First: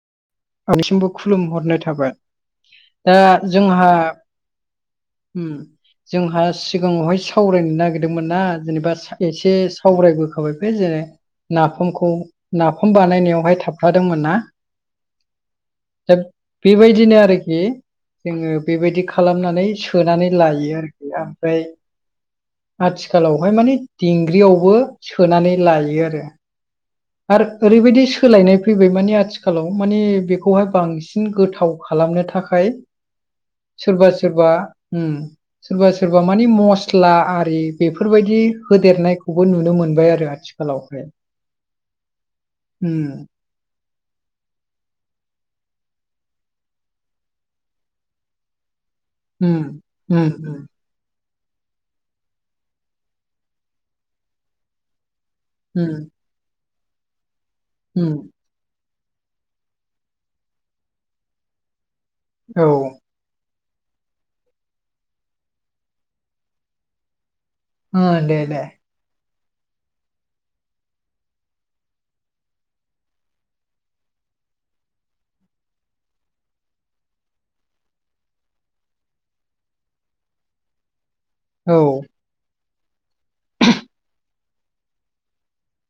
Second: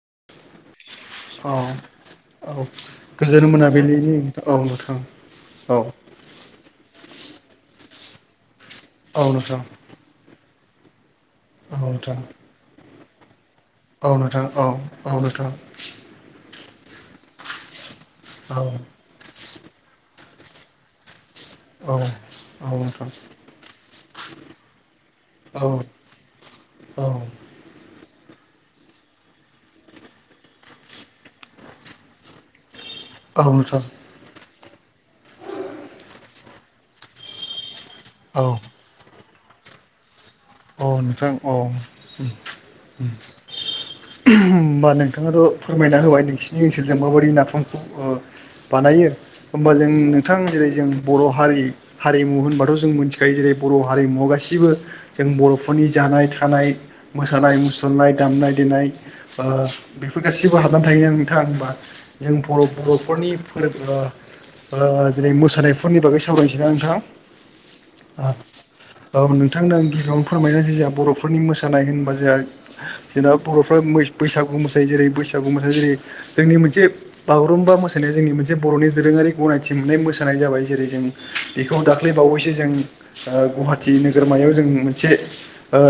[inaudible] आंनिसिमबो औ खुलुमहरनाय थाबाय औ दा गोजोन जोंहा मोनाबिलिनि औ नोंथां उम औ जोंहा सिगाङावहाय सावरायनो नागिर दोंमोनना जेनेबा औ एसे नोंथां सावरायबोखाय बे जेरै औ नाफामखौ नोंथां नाफा म बानायावहाय था औ नोंथां औ औ नोंथां दा बेबायदिनो आरोखि जोङो औ बेबायदि खालामनानै सोनानै लायो आरोखि आं औ औ नोंथां आथिखालावहाय माने दिंग्रियावबो सोनानै औ लायो आरो। आरो ओरै बायदि सोलायनाय फैबाय मानि आथिखालाव मानि बेखौहाय बांसिन गोथाव खालामनो थाखाय नोंथां सोरबा सोरबा उमसोरबा सोरबा मानि मस्ला आरि औ बेफोरबायदि होदेरनायखौबो नुनो मोनबाय आरो। औ आथिखालावहाय नोंथां औ उम होमबा नोंथाङाथ' फोरमायना होबाय नोंसिनि ओनसोलजों माबायदि नाफामखौ ओ बानायो उम होमबा जों उम नोंथां जेरै जों बर' हारि हारिमु होनबाथ' जों मोनथिखायो जेरै बर' हारिमुवआव गासिबो जों उम बर'फोरनि जानाय थानाय मोसानाय मुसुरनाय उम दामनाय देनाय ओ बेफोर गासिबो हाबनानै थायो ना नोंथां होनबा जों औ बर' बर'फोरनि फोरबो ओ ओ जेरै मोसानायफोरनि बागै सावरायनोसै ना नोंथां ओ दे दे औ नोंथांनो आं गि बियावनो फोरमायनो जे जोंहा बर'फोरनि मोसानाय होनबा जोंहा जोंना बर'फ्रा मै बैसागु मोसायो। जेरै बैसागु मोसानाय जेरै जोंनि मोनसे बागुरुम्बा मोसानाया जोंनि मोनसे बर'नि दोरोङारि गनायथि मोननाय मोसानाय जाबाय जेरै जों औ बेखौ दाख्लै बावैसो जों ओ गुवाहाटि नोगोरमायाव जों मोनसे ओ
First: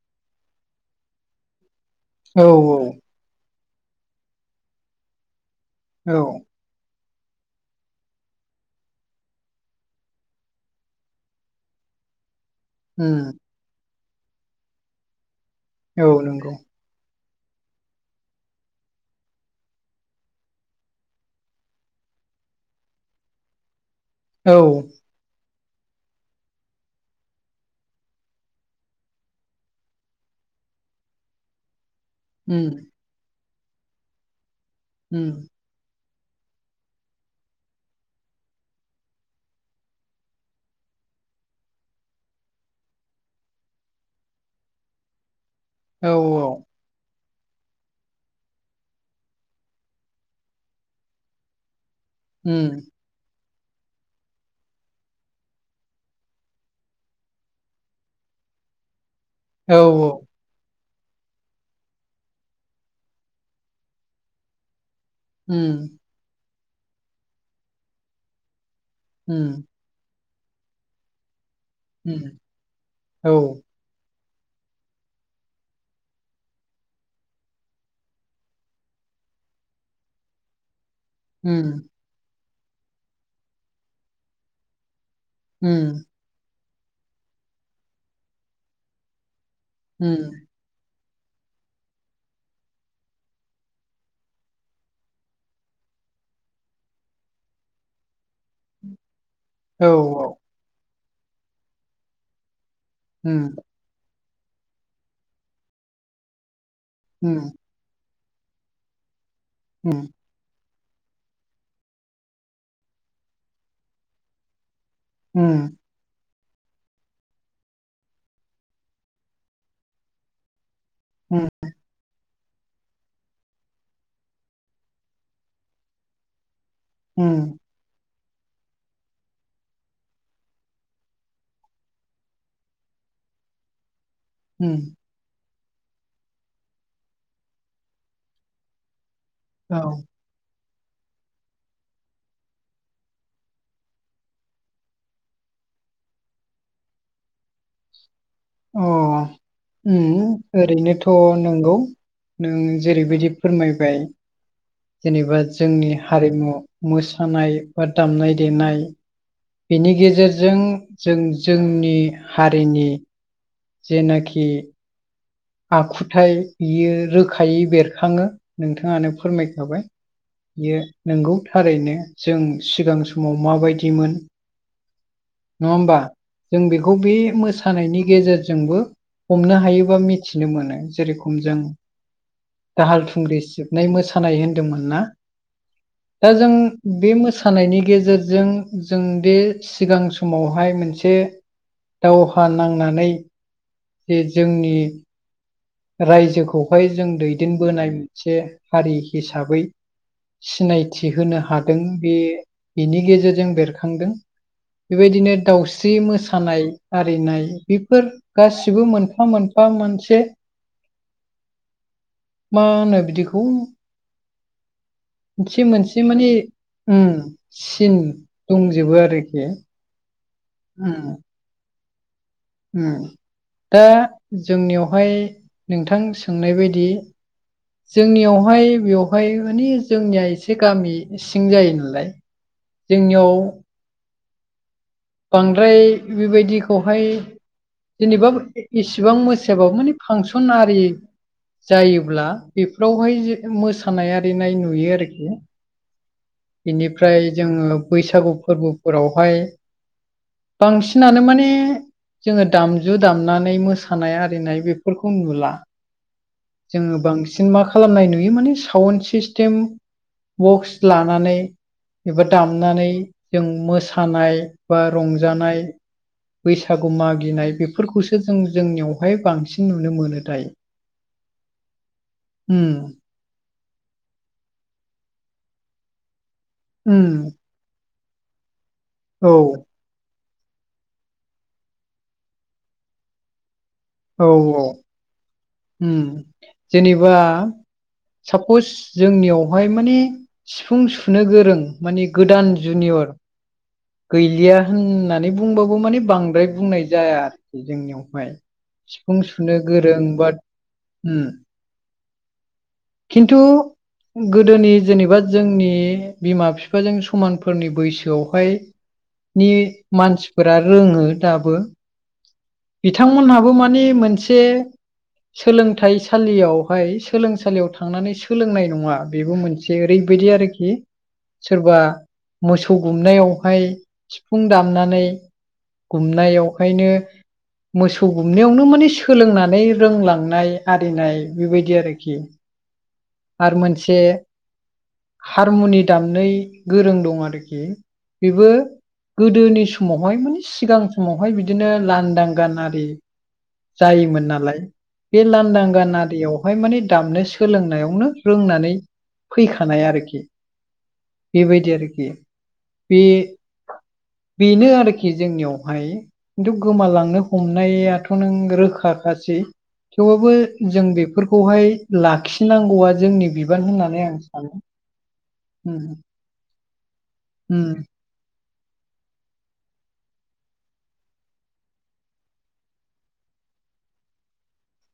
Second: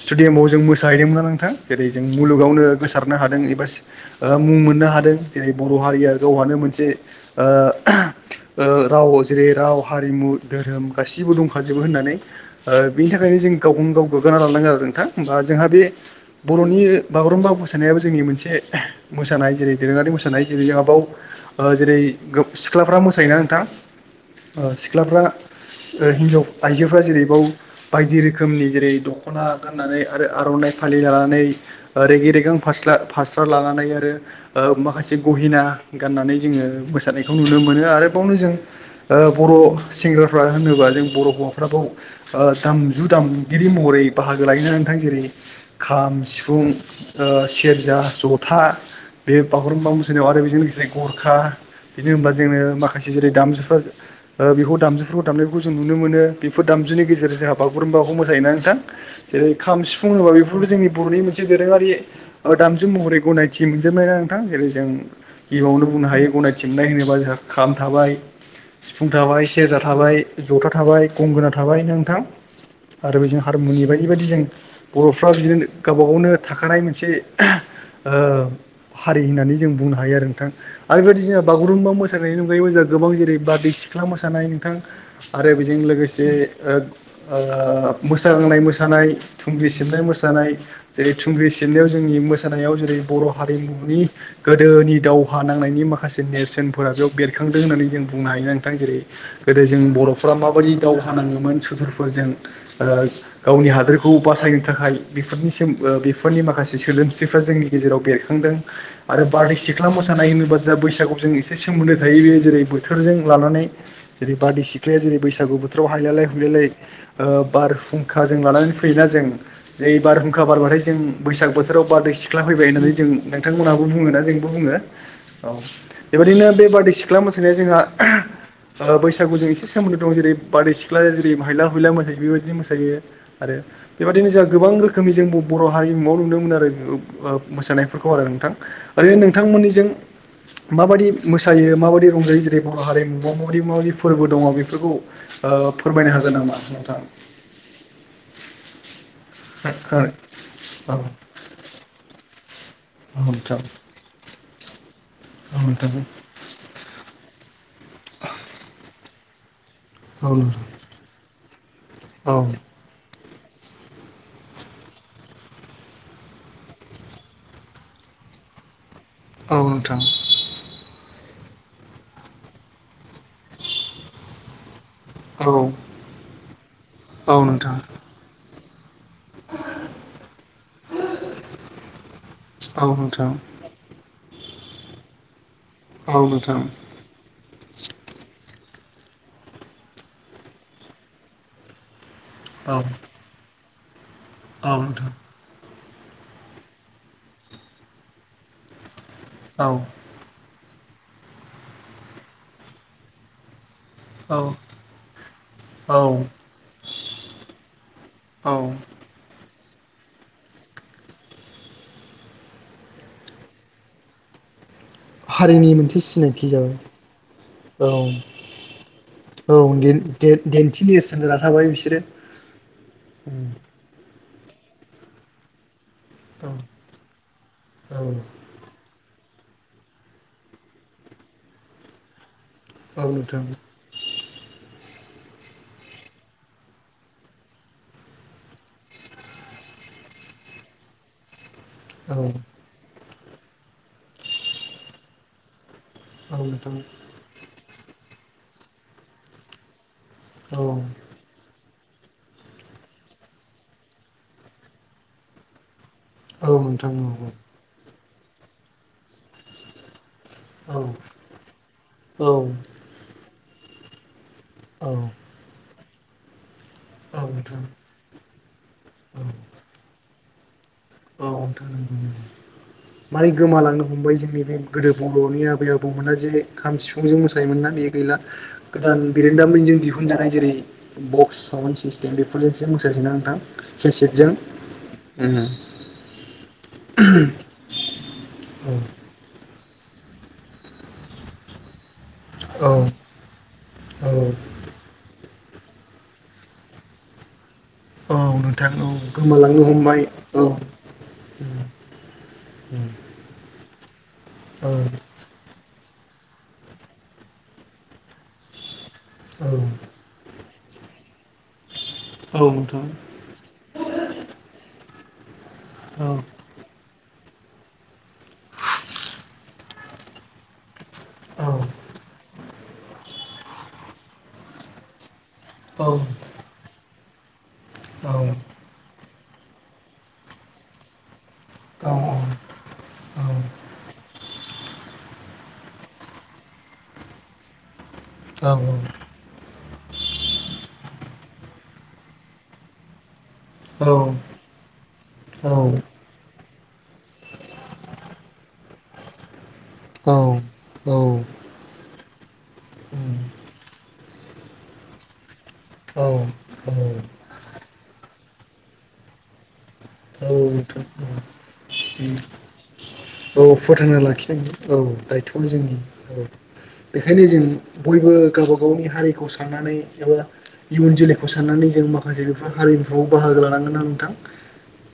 स्टुडियामाव जों मोसाहैदोंमोना नोंथां? जेरै जों औ मुलुगावनो गोसारनो हादों एबा सि मुं मोननो हादों। जेरै बर' हारिया औ गावहानो मोनसे ओ ओ राव जेरै राव हारिमु धोरोम गासिबो दंखाजोबो होननानै ओ बिनि था उम गावखौनो गाव गोग्गाना लानांगोन आरो नोंथां होमबा जोंहा बे औ नंगौ बर'नि बागुरुम्बा मोसानायाबो जोंनि मोनसे मोसानाय जेरै दोरोङारि मोसानाय जेरै जोंहा बाव जेरै गोब सिख्लाफ्रा मोसायोना नोंथां औ ओ सिख्लाफ्रा ओ हिनजाव आइजोफ्रा जेरै बायदि रोखोमनि जेरै दख'ना गाननानै आरो आर'नाइ फालि लानानै ओ रेगि रेगां उम फास्ला फास्रा लानानै आरो ओ माखासे उम गहिना गाननानै जोङो मोसानायखौ नुनो मोनो आरोबावनो जों ओ बर' सेंग्राफ्रा होनोबा जों बर' हौवाफ्रा बाव ओ दामजु दामगिरि महरै बाहागो लायोना नोंथां जेरै औ खाम सिफुं ओ सेरजा जथा बे बागुरुम्बा मोसानायाव आरो बेजों लोगोसे गरखा बिदिनो होनब्ला जोंनो उम माखासे जेरै दामजु फोर ओ बेखौ दामजुफोरखौ दामनायफोरखौ जों नुनो मोनो बेफोर दामजुनि गेजेरजों जोंहा बागुरुम्बाखौ मोसायोना नोंथां जेरै औ खाम सिफुं होनोबा बेफोरबो जोंनि बर'नि मोनसे दोरोङारि ओ दामजु महरै गनायथि मोनजोबनायना नोंथां जेरै जों गिबियावनो उम बुंनो हायो गनायथि मोननाय होनोबा जोंहा खाम थाबाय सिफुं थाबाय उम सेरजा थाबाय जथा थाबाय गंगोना थाबाय ना नोंथां उम आरो औ बेजों हारमुनि बायदि बेबायदि जों बर'फ्रा बिदिनो गावबा गावनो थाखानाय मोनसे ओ हारि होननानै जों बुंनो हायो आरो नोंथां। आरो बेबायदि जोंहा उम बागुरुम्बा मोसानायनि अनगायैबो जोंहा गोबां जेरै बारादै सिख्ला मोसानाय नोंथां। आरो बेजों उम लोगोसे ओ ओ मोसाग्लांनाय मोसानाय। थुंग्रि सिबनाय उम मोसानाय जेरै थुंग्रि सिबनायाव जोंनि मोसानायाव जेरै बर' हारिमुनि गोदोनि दावहा नांनायनि माखासे नेरसोनफोरा बेयाव बेरखांदों होननानै जों बुंनो हायोना नोंथां जेरै गोदो जों औ औ बर'फोरा माबायदि दावहा नाङोमोन सुथुरफोरजों ओ उम गावनि हादोरखौ बासायनो थाखाय बेफोरनि सोम ओ बेफोरनि माखासे उम सोदोमस्रिफ्रा जोंनि गेजेराव बेर खांदों आरो बारदै सिख्ला उम मोसानाय होनोबा जा बैसागुजों एसे सोमोन्दो थायो बे जेरै बोथोरजों लानानै जेरै बरदैसि ख्लाया जेरै बैसागु उम बोथोराव हायलालाय हुयलालाय ओ बारहुंखा जों लानानै फैयोना जों जै बारहुंखा बारबाथाय जों उम बैसाग बोथोराव बारदैै सि ख्ला फैबाय होननानै जों नोंथांमोनाबो बुङोना जोंबो बुङो औ। बेबायदिनो बे बार दै सिख्ला उम मोसानाय जोंहा ओ बैसागुजों एसे सोमोन्दो दं जेरै बारदै सिख्लाया जेरै हायला हुयला मोसायो बेबायदिनो मोसायो आरो बेबायदिनो जोंहा गोबां उम रोखोमनि जों ब बर' हारिमुआव नुनोमोन आरो ओ मोसानायफोरखौ आरो नोंथां। ओरैनो नोंथांमोननिजों औ माबादि मोसायो माबादि रंजायो जेरै बर' हारिमुआव माबादि माबादि फोरबो दङ बेफोरखौ ओ ओ फोरमायनो हागोन नामा नोंथां? अ औ उम नोंथां ओरैनोथ' नोंगौ नों औ जेरैबायदि नोंथां फोरमायबाय जेनेबा औ जोंनि नोंथां हारिमु मोसानाय बा दामनाय देनाय बेनि औ गेजेरजों जों जोंनि औ हारिनि जेनाखि आखुथाय बियो रोखायै बेरखाङो नोंथाङानो फोरमायखाबाय नोंथां औ बियो नोंगौ थारैनो जों सिगां समाव माबायदिमोन नङा होमबा? जों बेखौ बे औ नोंथां मोसानायनि गेजेरजोंबो हमनो हायो बा मि थिनो मोनो जेरेखम जों औ दाहाल नोंथां थुंग्रि सिबनाय मोसा सानाय होनदोंमोन ना औ नोंथां दा औ जों बे मोसा सानायनि गेजेरजों जों दे सिगां समावहाय मोनसे दावहा नांनानै जे जोंनि औ नोंथां रायजोखौहाय जों दैदेनबोनाय मोनसे हारि हिसाबै सिनायथि होनो हादों बे बिनि गेजेरजों बेरखांदों। औ औ बेबायदिनो दाउस्रि औ मोसानाय आरिनाय बेफोर औ गासिबो मोनफा मोन फा मोनसे मा होनो बिदिखौ हारिनि मोनसे सिनायथि उम जाबाय सिन दंजोबो आरोखि औ औ। दे देन्थि उम नेरसोन जानानै थाबाय बिसोरो। उम दा जोंनियावहाय नोंथां सोंनाय औ बायदि औ जोंनियावहाय बेव हाय माने जोंनिया एसे गामि सिं जायो नालाय औ जोंनियाव नोंथां बांद्राय बेबायदिखौहाय जेनेबा इसिबां मोसायाबाबो माने फांसन आरि जायोब्ला औ बेफोरावहाय जे मोसानाय आरिनाय नुयो आरोखि। औ नोंथां बिनिफ्राय जोङो बैसागु फोरबोफोरावहाय औ बांसिनानो माने जोङो दामजु दामनानै मोसानाय आरिनाय बेफोरखौ नुला। औ नोंथां जोङो औ बांसिन मा खालामनाय नुयो माने साउन्ड सिस्टेम बक्स औ लानानै औ एबा औ दामनानै जों मोसानाय बा नोंथां रंजानाय बैसागु मागिनाय औ बेफोरखौसो जों जोंनियावहाय बांसिन नुनो मोनो दायो। औ नोंथां उम मारै गोमालां नो हमबाय जोंनि बे गोदो बर'नि आबै आबौमोना जे खाम उम सिफुंजों मोसायोमोन ना बे गैला। गोदान औ बिरोंदामिनजों दिहुनजानाय जेरै बक्स साउन्ड सिस्टेम बेफोरजोंसो मोसासै ना नोंथां? औ केेसिटजों औ उम उम जेनिबा औ सापस जोंनियाव बेवहाय माने सिफुं सुनो गोरों माने गोदान औ जुनियर औ गैलिया होननानै बुंबाबो माने बांद्राय बुंनाय जाया आरो। औ जोंनियावहाय नोंथां औ सिफुं सुनो गोमालांनो हमबाय गोरों बा औ खिन्थु गोदोनि औ जेनेबा जोंनि बिमा बिफाजों समानफोरनि बैसोआवहाय औ नि मानसिफोरा रोङो दाबो नोंथां बिथांमोनहाबो माने मोनसे औ सोलोंथाइसालियावहाय सोलोंसालियाव थांनानै सोलोंनाय नङा बेबो मोनसे ओरैबायदि आरोखि औ सोरबा मोसौ गुमनायावहाय सिफुं दामनानै औ गुमनायावहायनो मोसौ गुमनायावनो माने सोलोंनानै रोंलांनाय आरिनाय बेबायदि आरोखि आरो मोनसे हारमुनि दामनोय गोरों दं आरोखि बेबो औ नोंथां गोदोनि समावहाय माने सिगां समावहाय बिदि बिदिनो लांदां गान आरि औ जायोमोन नालाय बे लांदां गान आरियाव बेवहाय माने दामनो सोलोंनायावनो रोंनानै फैखानाय आरोखि बेबायदि आरोखि बे बेनो आरोखि जोंनियावहाय खिन्थु गोमालांनो हमनायाथ' नों रोखा खासै थेवबो जों बेफोरखौहाय लाखि नांगौआ जोंनि बिबान फोथांना होननानै आं सानो लाखिनांगोन औ दायथ'आ जोंनि उम औ बेखायनो जों उम बयबो गावबा गावनि हारिखौ साननानै एबा इयुन जोलैखौ साननानै जों माखासे बेफोर हारिमुफ्राव बाहागो लानांगोन ना नोंथां।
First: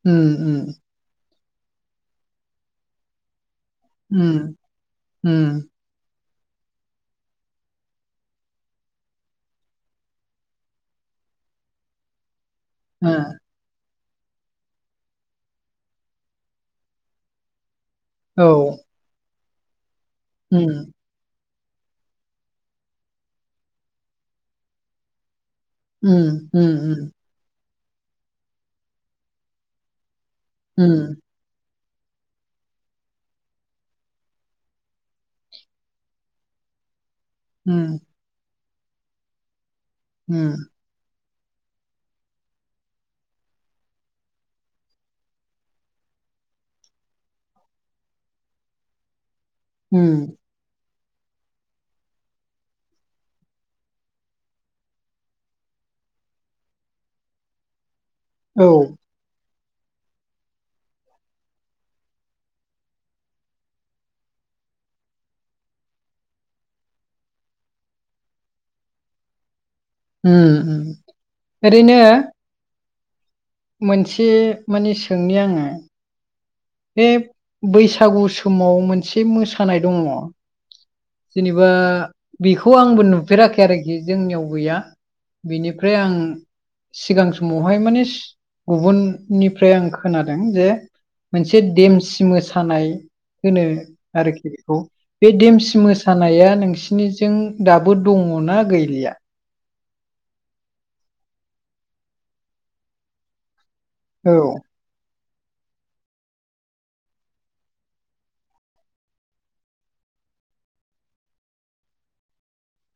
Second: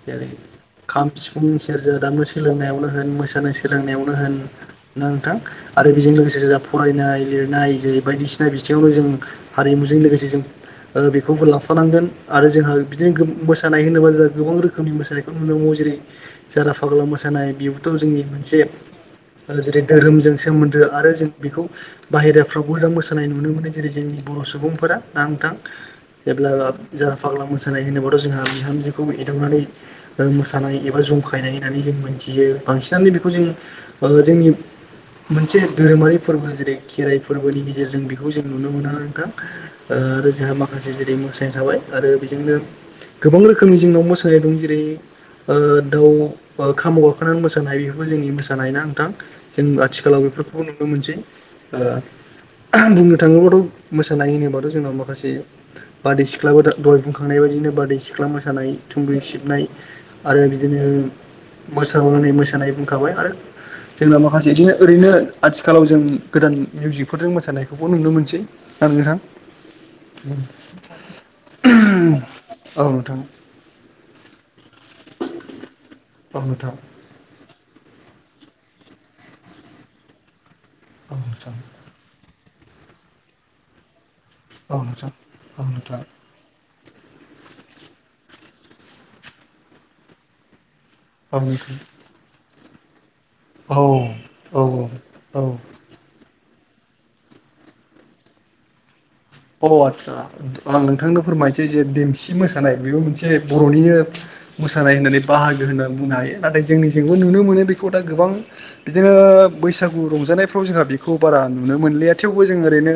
जेरै उम खाम सिफुंनि सेरजा दामनो सोलोंनायावनो होन मोसानाय सोलोंनायावनो होन उम ना नोंथां उम आरो बेजों लोगो से जा फरायनाय लिरनाय जेरै बायदिसिना बिथिङावनो जों हारिमुजों लोगोसे जों ओ बेखौबो लाफानांगोन आरो जोंहा उम बिदिनो मोसानाय होनोबा जोंहा गोबां रोखोम रोखोमनि मोसानायखौ नुनो मोनबावो जेरै जारा फाग्ला मोसानाय बेबोथ' जोंनि ओ मोनसे औ ओ जेरै धोरोमजों उम सोमोन्दो आरो जों बेखौ बाहेराफ्रावबो जों मोसानाय नुनो मोनो जेरै जोंनि बर' सुबुंफोरा ना नोंथां उम जेब्ला ओ उम जारा फाग्ला मोसानाय होनोब्लाथ' जोंहा बिहामजोखौ एदावनानै मोसानाय उम एबा जुमखायनाय होननानै जों मोनथियो बांसिनानो बेखौ जों ओ जोंनि मोनसे धोरोमारि फोरबो जेरै खेराइ फोरबोनि उम गेजेरजों बेखौ जों नुनो मोना नोंथां ओ आरो उम जोंहा माखासे जेरै मोसा नाय थाबाय आरो बेजोंनो गोबां रोखोमनि जोंनाव मोसानाय दं। जेरै ओ दाउ ओ खामाव गाखोनानै मोसानाय बेफोबो जोंनि मोसानायना नोंथां। जों आथिखालाव उम बेफोरखौबो नुनो मोनसै ओ बुंनो थाङोबाथ' मोसानाय होनोबाथ' जोंनाव माखासे बारदै सिख्लाबो दा दहाय बुंखांनाय बा बिदिनो बारदै सिख्ला औ मोसानाय थुंग्रि सिब नाय आरो बिदिनो मोसाग्लांनाय मोसानाय बुंखाबाय आरो। जोंनााव माखासे बिदिनो ओरैनो आथिखालाव जों गोदान मिउजिकफोरजों मोसानायखौबो नुनो मोनसै। ना नोंथां उम उम ओरैनो औ नोंथां मोनसे मानि सोंनि आङो औ नोथां बे बैसागु समाव मोनसे मोसानाय दङ औ नोंथां जेनेबा बेखौ आंबो नुफेराखै आरोखि जोंनियाव औ गैया नोंथां औ बिनिफ्राय नोंथां आं सिगां समावहाय माने गुबुननिफ्राय आं खोनादों जे औ मोनसे नोंथां देमसि मोसानाय होनो औ आरोखि बेखौ औ बे औ देमसि मोसानाया नोंसिनिजों दाबो दङना गैलिया। अ आदसा आं नोंथांनो फोरमायनोसै जे देमसि मोसानाय बेबो मोनसे बर'निनो औ मोसानाय होननानै बाहागो होननानै बुंनो हायो नाथाय जोंनि जेबो नुनो मोनो बेखौ दा गोबां बिदिनो बैसागु रंजा नायफ्राव जोंहा बेखौ बारा नुनो मोनलिया थेवबो जों ओरैनो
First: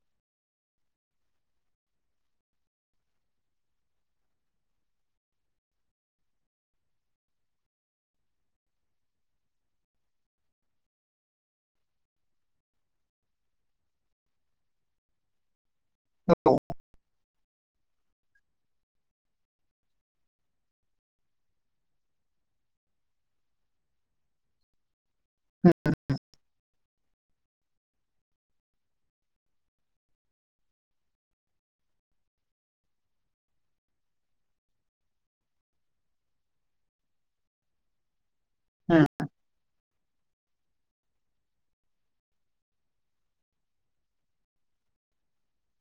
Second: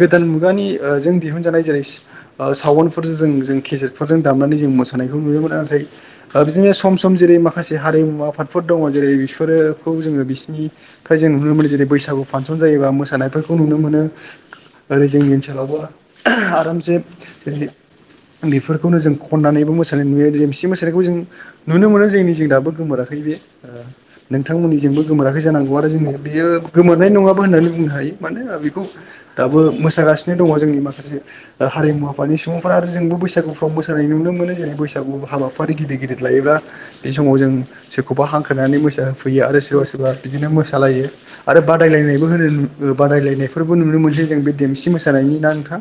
गोदान मु गानि ओ जों दिहुनजानाय जेरै ओ सावनफोरजों जों केेजेदफोरजों दामनानै जों मोसानायखौ नुयो। ओ बिदिनो सम सम जेरै माखासे हारिमु आफादफोर दङ जेरै बिफोरो खौ जोङो बि सोनिफ्राय जों नुनो मोनो जेरै बैसागु फांनसन जायोबा मोसानायफोरखौ नुनो मोनो ओरै जोंनि ओनसोलावबो आरामसे जेरै बेफोरखौनो जों खननानैबो मोसानाय नुयो देमसि मोसानायखौ जों नुनो मोनो जोंनिजों दाबो गोमोराखै बे ओ नोंथांमोननिजोंबो गोमोराखै जानांगौ आरो जोंङो बेयो गोमोरनाय नङाबो होननानै बुंनो हायो मानोना बेखौ दाबो मोसागासिनो दङ जोंनि माखासे हारिमु आफादनि सुबुंफोरा आरो जोंबो बैसागुफ्राव मोसानाय नुनो मोनो जेरै बैसागु हाबाफारि गिदिर गिदिर लायोब्ला बे समाव जों सोरखौबा हांख्रायनानै मोसा होफैयो आरो। सोरबा सोरबा बिदिनो मोसालायो आरो बादायलायनायबो होनो बादायलायनायफोरबो नुनो मोनसै जों बे देमसि मोसानायनि ना नोंथां